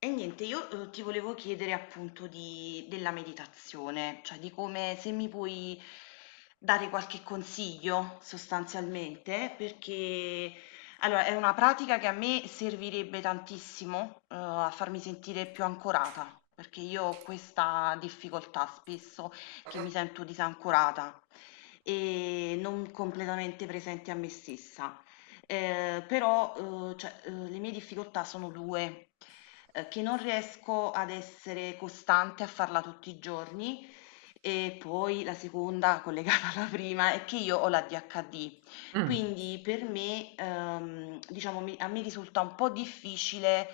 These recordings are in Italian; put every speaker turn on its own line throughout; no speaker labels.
E niente, io, ti volevo chiedere appunto di della meditazione, cioè di come se mi puoi dare qualche consiglio sostanzialmente, perché allora è una pratica che a me servirebbe tantissimo, a farmi sentire più ancorata, perché io ho questa difficoltà spesso che mi sento disancorata e non completamente presente a me stessa. Però, cioè, le mie difficoltà sono 2, che non riesco ad essere costante a farla tutti i giorni e poi la seconda, collegata alla prima, è che io ho l'ADHD.
Mm,
Quindi per me, diciamo mi a me risulta un po' difficile,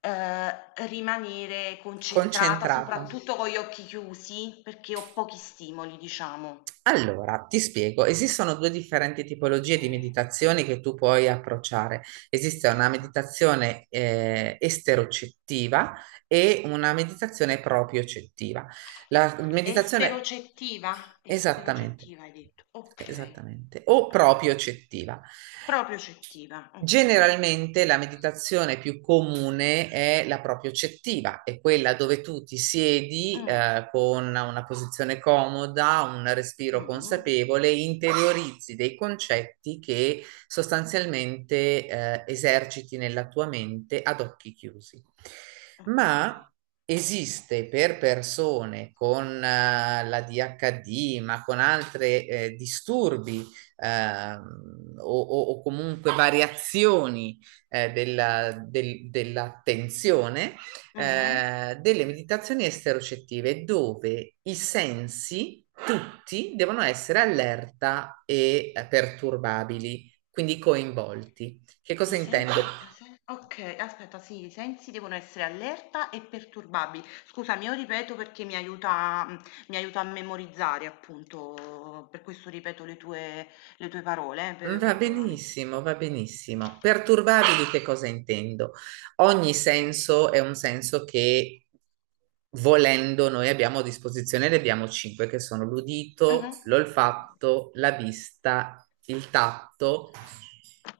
ehm, rimanere concentrata,
concentrata.
soprattutto con gli occhi chiusi, perché ho pochi stimoli, diciamo.
Allora, ti spiego, esistono due differenti tipologie di
Okay.
meditazioni che tu puoi approcciare. Esiste una
O
meditazione esterocettiva e una meditazione propriocettiva. La meditazione.
esterocettiva,
Esattamente,
esterocettiva hai detto, okay.
esattamente, o
Okay,
propriocettiva.
proprio cettiva, okay.
Generalmente la meditazione più comune è la propriocettiva, è quella dove tu ti siedi
Mm,
con una posizione comoda, un respiro
mm,
consapevole, interiorizzi dei concetti che sostanzialmente eserciti nella tua mente ad occhi chiusi. Ma
okay.
esiste per persone con la DHD, ma con altri disturbi o comunque variazioni dell'attenzione,
Mhm.
delle meditazioni esterocettive dove i sensi tutti devono essere allerta e perturbabili, quindi coinvolti. Che cosa
I sensi,
intendo?
okay, aspetta, sì, i sensi devono essere allerta e perturbabili, scusa, io ripeto perché mi aiuta, mi aiuta a memorizzare, appunto per questo ripeto le tue parole,
Va
perdonami.
benissimo, va benissimo. Perturbabili, che cosa intendo? Ogni senso è un senso che volendo noi abbiamo a disposizione, ne abbiamo cinque che sono l'udito,
Mhm.
l'olfatto, la vista, il tatto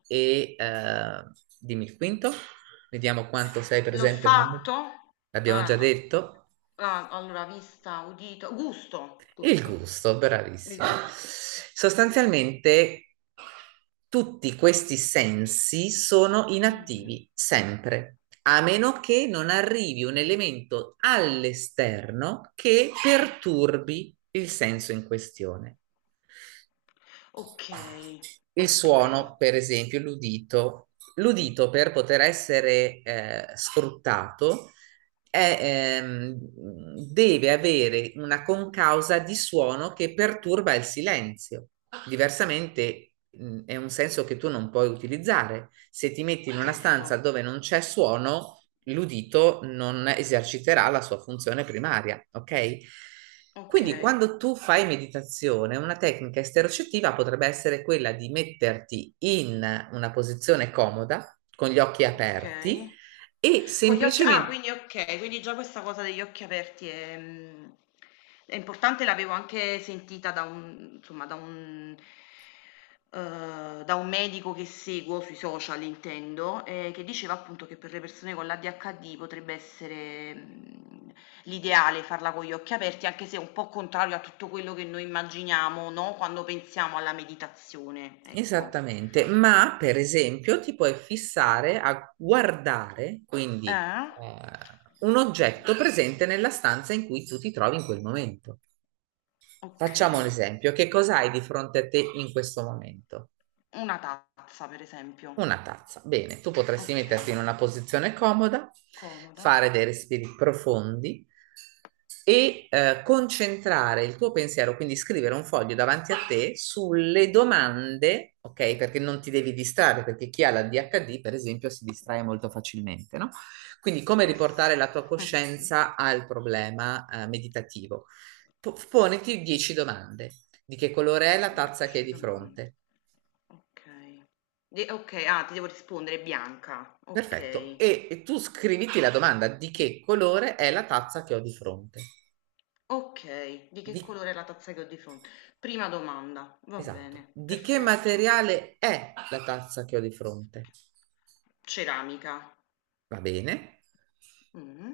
e dimmi il quinto. Vediamo quanto sei presente nel momento.
L'olfatto?
L'abbiamo già
Ah,
detto.
ah, allora vista, udito, gusto,
Il
gusto,
gusto,
il
bravissimo.
gusto.
Sostanzialmente tutti questi sensi sono
Mhm,
inattivi sempre, a meno che non arrivi un elemento all'esterno che
ok,
perturbi il senso in questione.
ok,
Il
ok,
suono, per esempio, l'udito. L'udito per poter essere sfruttato è, ehm, deve avere una concausa di suono che perturba il silenzio. Diversamente è un senso che tu non puoi utilizzare. Se ti metti in una
giusto.
stanza dove non c'è suono, l'udito non eserciterà la sua funzione primaria, ok?
Ok,
Quindi quando tu fai meditazione, una tecnica esterocettiva potrebbe essere quella di metterti in una posizione comoda, con gli occhi aperti
ok.
e
Con gli occhi, ah,
semplicemente.
quindi okay, quindi già questa cosa degli occhi aperti è, è importante, l'avevo anche sentita da un, insomma, da un, da un medico che seguo sui social, intendo, che diceva appunto che per le persone con l'ADHD potrebbe essere, l'ideale farla con gli occhi aperti, anche se è un po' contrario a tutto quello che noi immaginiamo, no, quando pensiamo alla meditazione, ecco.
Esattamente, ma per esempio ti puoi fissare a guardare, quindi
Eh?
un oggetto presente nella stanza in cui tu ti trovi in quel momento. Facciamo un
Okay.
esempio. Che cosa hai di fronte a te in questo momento?
Una tazza, per esempio.
Una tazza. Bene, tu potresti metterti in
Okay,
una posizione comoda,
comodo.
fare dei respiri profondi e concentrare il tuo pensiero, quindi scrivere un foglio davanti a te sulle domande, ok? Perché non ti devi distrarre, perché chi ha la DHD, per esempio, si distrae molto facilmente, no? Quindi come riportare
Yes.
la tua coscienza al problema meditativo? Poniti 10 domande. Di che colore è la tazza che hai
Dieci
di
domande.
fronte?
Okay. De okay, ah, ti devo rispondere, è bianca.
Perfetto.
Okay,
E tu scriviti la domanda: di che colore è la tazza che ho di fronte?
okay. Di che
Di.
colore è la tazza che ho di fronte? Prima domanda, va
Esatto.
bene,
Di che
perfetto.
materiale è la tazza che ho di fronte?
Ceramica.
Va bene.
Mh-mh.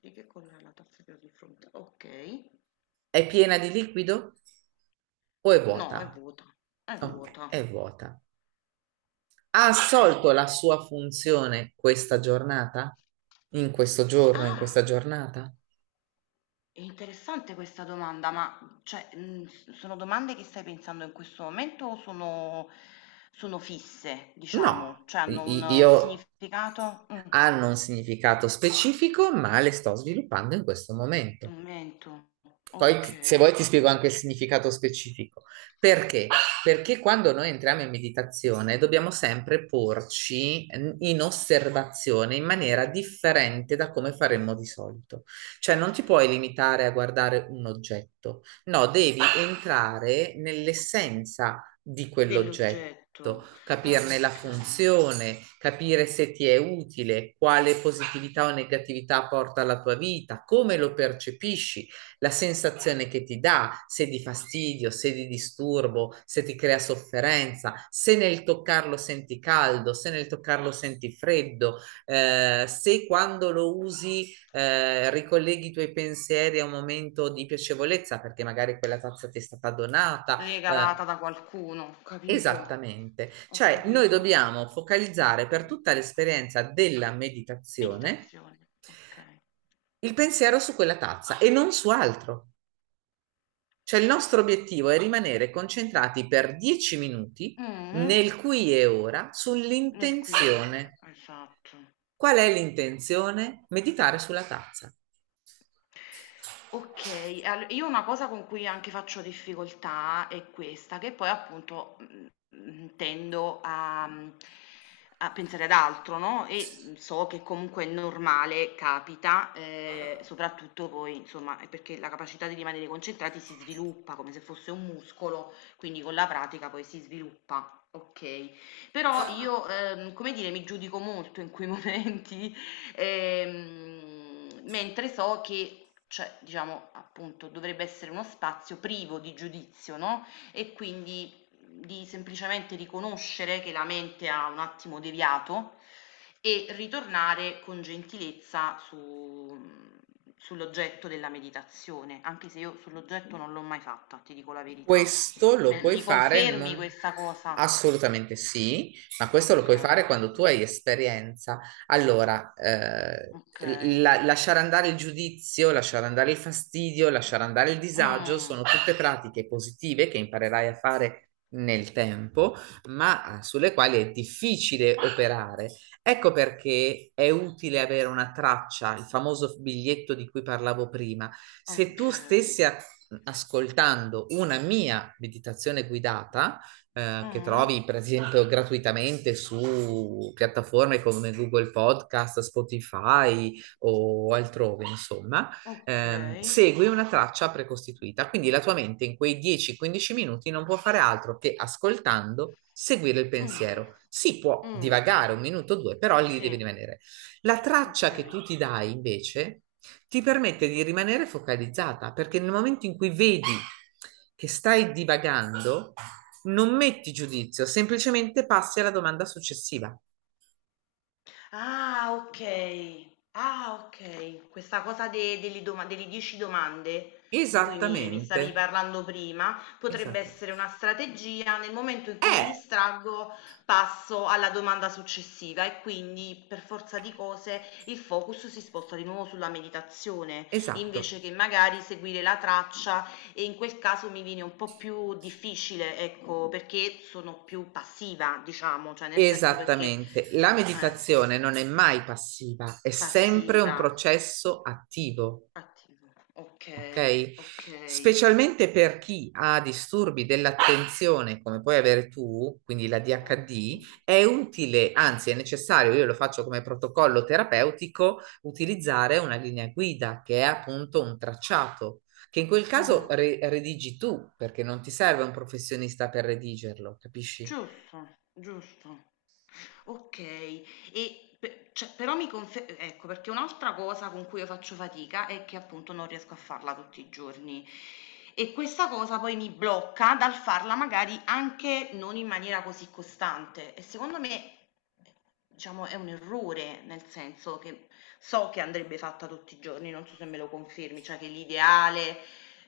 Di che colore è la tazza che ho di fronte? Okay.
È piena di liquido o è
No, è
vuota?
vuota, è
Ok,
vuota.
è vuota. Ha assolto
Okay.
la sua funzione questa giornata? In questo
Sì,
giorno, in questa
ah,
giornata?
è interessante questa domanda, ma cioè, s sono domande che stai pensando in questo momento o sono sono fisse,
No,
diciamo? Cioè
I-
hanno
i-
un
io
significato?
hanno un significato specifico, ma le sto sviluppando in questo momento.
Commento.
Poi se
Okay,
vuoi ti spiego anche il
okay.
significato specifico. Perché? Perché quando noi entriamo in meditazione dobbiamo sempre porci in osservazione in maniera differente da come faremmo di solito. Cioè non ti puoi limitare a guardare un oggetto, no, devi entrare nell'essenza di quell'oggetto.
Dell'oggetto. Ah,
Capirne la
okay.
funzione, capire se ti è utile, quale positività o negatività porta alla tua vita, come lo percepisci, la sensazione che ti dà, se di fastidio, se di disturbo, se ti crea sofferenza, se nel toccarlo senti caldo, se nel toccarlo senti freddo, se quando lo usi ricolleghi i tuoi pensieri a un momento di piacevolezza perché magari quella tazza ti è stata donata. eh,
Regalata da qualcuno, capito.
Esattamente,
Ho
cioè noi
capito.
dobbiamo focalizzare per tutta l'esperienza della meditazione
Meditazione, okay.
il pensiero su quella tazza e non su altro. Cioè il nostro obiettivo è rimanere concentrati per 10 minuti
Mh-mh,
nel qui e ora
nel qui e ora,
sull'intenzione.
esatto.
Qual è l'intenzione? Meditare sulla tazza.
Okay, al io una cosa con cui anche faccio difficoltà è questa, che poi appunto, tendo a, a pensare ad altro, no, e, so che comunque è normale, capita, soprattutto poi, insomma, è perché la capacità di rimanere concentrati si sviluppa come se fosse un muscolo, quindi con la pratica poi si sviluppa, okay. Però io, come dire, mi giudico molto in quei momenti. Mentre so che, cioè, diciamo, appunto, dovrebbe essere uno spazio privo di giudizio, no, e quindi di semplicemente riconoscere che la mente ha un attimo deviato e ritornare con gentilezza su, mhmm, sull'oggetto della meditazione, anche se io sull'oggetto non l'ho mai fatta, ti dico la verità.
Questo lo
Me
puoi
Mi
fare,
confermi questa cosa?
assolutamente sì, ma questo lo puoi fare
Okay,
quando tu hai esperienza. Allora,
okay.
lasciare andare il giudizio, lasciare andare il fastidio, lasciare andare il disagio
Mh.
sono tutte pratiche positive che imparerai a fare nel tempo, ma sulle quali è difficile operare. Ecco perché è utile avere una traccia, il famoso biglietto di cui parlavo prima. Se tu
Okay.
stessi a ascoltando una mia meditazione guidata che
Mh-mh,
trovi per esempio gratuitamente su piattaforme come Google Podcast, Spotify o altrove, insomma,
okay.
segui una traccia precostituita. Quindi la tua mente in quei 10-15 minuti non può fare altro che ascoltando seguire il
Mh.
pensiero. Si può
Mh.
divagare un minuto o due, però lì
Sì,
devi rimanere. La traccia che
okay.
tu ti dai invece ti permette di rimanere focalizzata, perché nel momento in cui vedi che stai divagando, non metti giudizio, semplicemente passi alla domanda successiva.
Ah, okay. Ah, okay. Questa cosa de delle doma delle 10 domande di cui mi
Esattamente,
stavi parlando prima, potrebbe essere
esattamente.
una strategia. Nel momento in cui mi
Eh,
distraggo, passo alla domanda successiva e quindi, per forza di cose, il focus si sposta di nuovo sulla meditazione, invece
esatto,
che magari seguire la traccia e in quel caso mi viene un po' più difficile, ecco, perché sono più passiva, diciamo, cioè nel senso perché
esattamente. La
ecco.
meditazione non è mai passiva, è sempre un
Passiva,
processo attivo.
attiva, okay,
Ok?
okay.
Specialmente per chi ha disturbi dell'attenzione, come puoi avere tu, quindi la DHD, è utile, anzi è necessario, io lo faccio come protocollo terapeutico, utilizzare una linea guida che è appunto un tracciato, che in quel caso
Mh.
redigi tu, perché non ti serve un professionista per redigerlo, capisci?
Giusto, giusto. Okay. E pe cioè però mi confe ecco, perché un'altra cosa con cui io faccio fatica è che appunto non riesco a farla tutti i giorni e questa cosa poi mi blocca dal farla magari anche non in maniera così costante e secondo me, diciamo, è un errore, nel senso che so che andrebbe fatta tutti i giorni, non so se me lo confermi, cioè che l'ideale,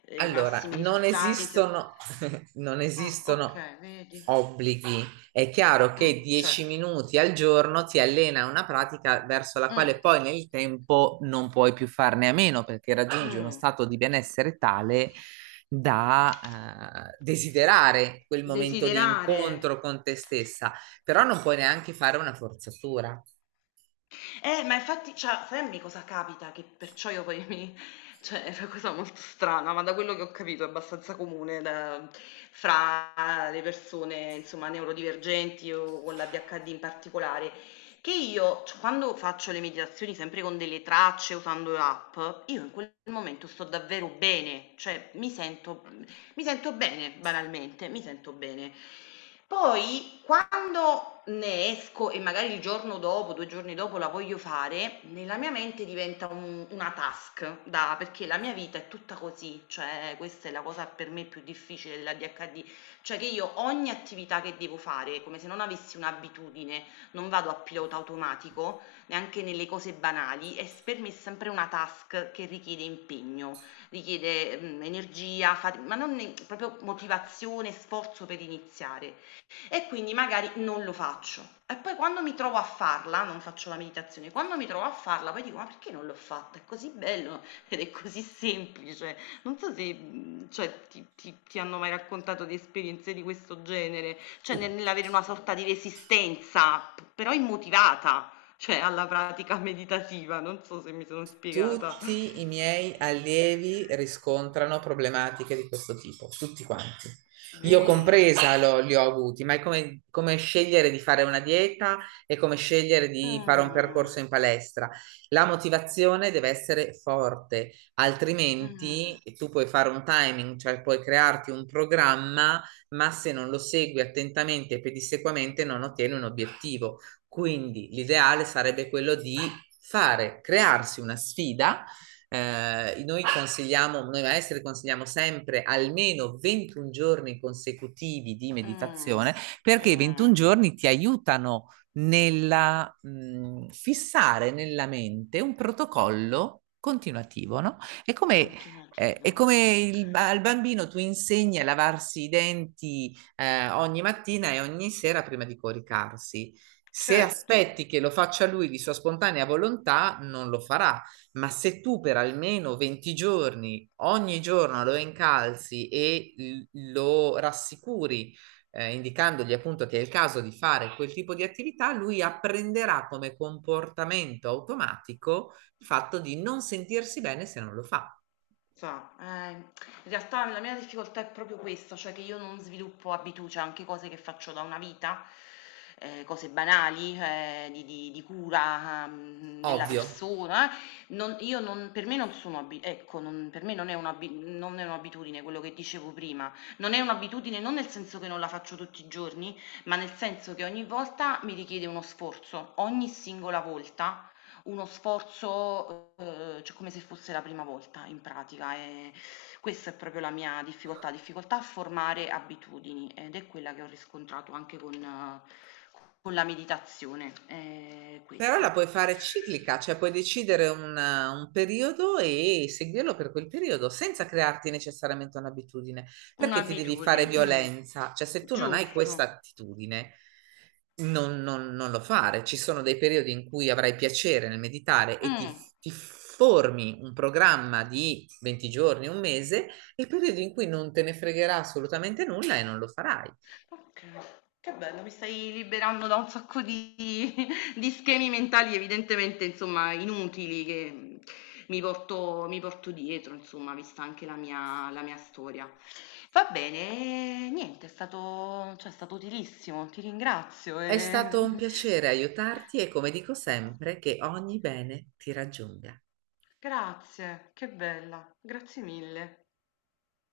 i
Allora,
massimi
non
risultati si o
esistono, non
ah,
esistono
okay, vedi.
obblighi. È chiaro che 10
Certo.
minuti al giorno ti allena a una pratica verso la
Mh.
quale poi nel tempo non puoi più farne a meno perché raggiungi uno
Mh.
stato di benessere tale da desiderare quel momento di
Desiderare.
incontro con te stessa, però non puoi neanche fare una forzatura.
Ma infatti, cioè, fammi, cosa capita che perciò io poi mi, cioè è una cosa molto strana, ma da quello che ho capito è abbastanza comune da fra le persone, insomma, neurodivergenti o con l'ADHD in particolare, che io c quando faccio le meditazioni sempre con delle tracce, usando l'app, io in quel momento sto davvero bene, cioè mi sento, mi sento bene, banalmente, mi sento bene. Poi quando ne esco e magari il giorno dopo, 2 giorni dopo la voglio fare, nella mia mente diventa un una task da perché la mia vita è tutta così, cioè questa è la cosa per me più difficile dell'ADHD, cioè che io ogni attività che devo fare, come se non avessi un'abitudine, non vado a pilota automatico, neanche nelle cose banali, è s per me è sempre una task che richiede impegno, richiede, energia, fati ma non ne proprio motivazione, sforzo per iniziare. E quindi magari non lo faccio. E poi quando mi trovo a farla, non faccio la meditazione, quando mi trovo a farla poi dico: "Ma perché non l'ho fatta? È così bello ed è così semplice". Non so se, cioè ti hanno mai raccontato di esperienze di questo genere, cioè
Tutti.
nell'avere una sorta di resistenza, p però immotivata, cioè alla pratica meditativa, non so se mi sono spiegata.
Tutti i miei allievi riscontrano problematiche di questo tipo, tutti quanti. Io
Vedi.
compresa li ho avuti, ma è come, come scegliere di fare una dieta e come scegliere di fare un percorso
Mh,
in palestra. La motivazione deve essere forte, altrimenti
mh,
tu puoi fare un timing, cioè puoi crearti un programma, ma se non lo segui attentamente e pedissequamente non ottieni un obiettivo. Quindi l'ideale sarebbe quello di fare, crearsi una sfida. Noi consigliamo, noi maestri consigliamo sempre almeno 21 giorni consecutivi di
mh,
meditazione perché i 21
mh.
giorni ti aiutano nella fissare nella mente un protocollo continuativo, no? È come eh,
Continuativo,
è come il,
okay.
al bambino tu insegni a lavarsi i denti ogni mattina e ogni sera prima di coricarsi. Se
Certo,
aspetti che lo faccia lui di sua spontanea volontà, non lo farà, ma se tu per almeno 20 giorni, ogni giorno lo incalzi e lo rassicuri, indicandogli appunto che è il caso di fare quel tipo di attività, lui apprenderà come comportamento automatico il fatto di non sentirsi bene se non lo fa.
sa, in realtà la mia difficoltà è proprio questa, cioè che io non sviluppo abitu cioè anche cose che faccio da una vita, cose banali, di cura, della
Ovvio.
persona, non io non per me non sono abi ecco, non per me non è un'abi non è un'abitudine quello che dicevo prima. Non è un'abitudine non nel senso che non la faccio tutti i giorni, ma nel senso che ogni volta mi richiede uno sforzo, ogni singola volta. Uno sforzo, cioè come se fosse la prima volta, in pratica, questa è proprio la mia difficoltà, difficoltà a formare abitudini ed è quella che ho riscontrato anche con la meditazione,
Però la
questo.
puoi fare ciclica, cioè puoi decidere un periodo e seguirlo per quel periodo senza crearti necessariamente un'abitudine, perché ti devi
Un'abitudine,
fare
mh.
violenza, cioè se tu non hai questa
Giusto.
attitudine, non lo fare. Ci sono dei periodi in cui avrai piacere nel meditare e ti,
Mh.
ti formi un programma di 20 giorni, un mese, e periodi in cui non te ne fregherà assolutamente nulla e non lo farai.
Okay, che bello, mi stai liberando da un sacco di di schemi mentali, evidentemente, insomma, inutili che, mi porto dietro, insomma, vista anche la mia storia. Va bene, niente, è stato, cioè è stato utilissimo, ti ringrazio,
È stato un
ehm.
piacere aiutarti e come dico sempre, che ogni bene ti raggiunga.
Grazie, che bella, grazie mille.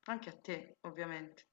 Anche a te, ovviamente.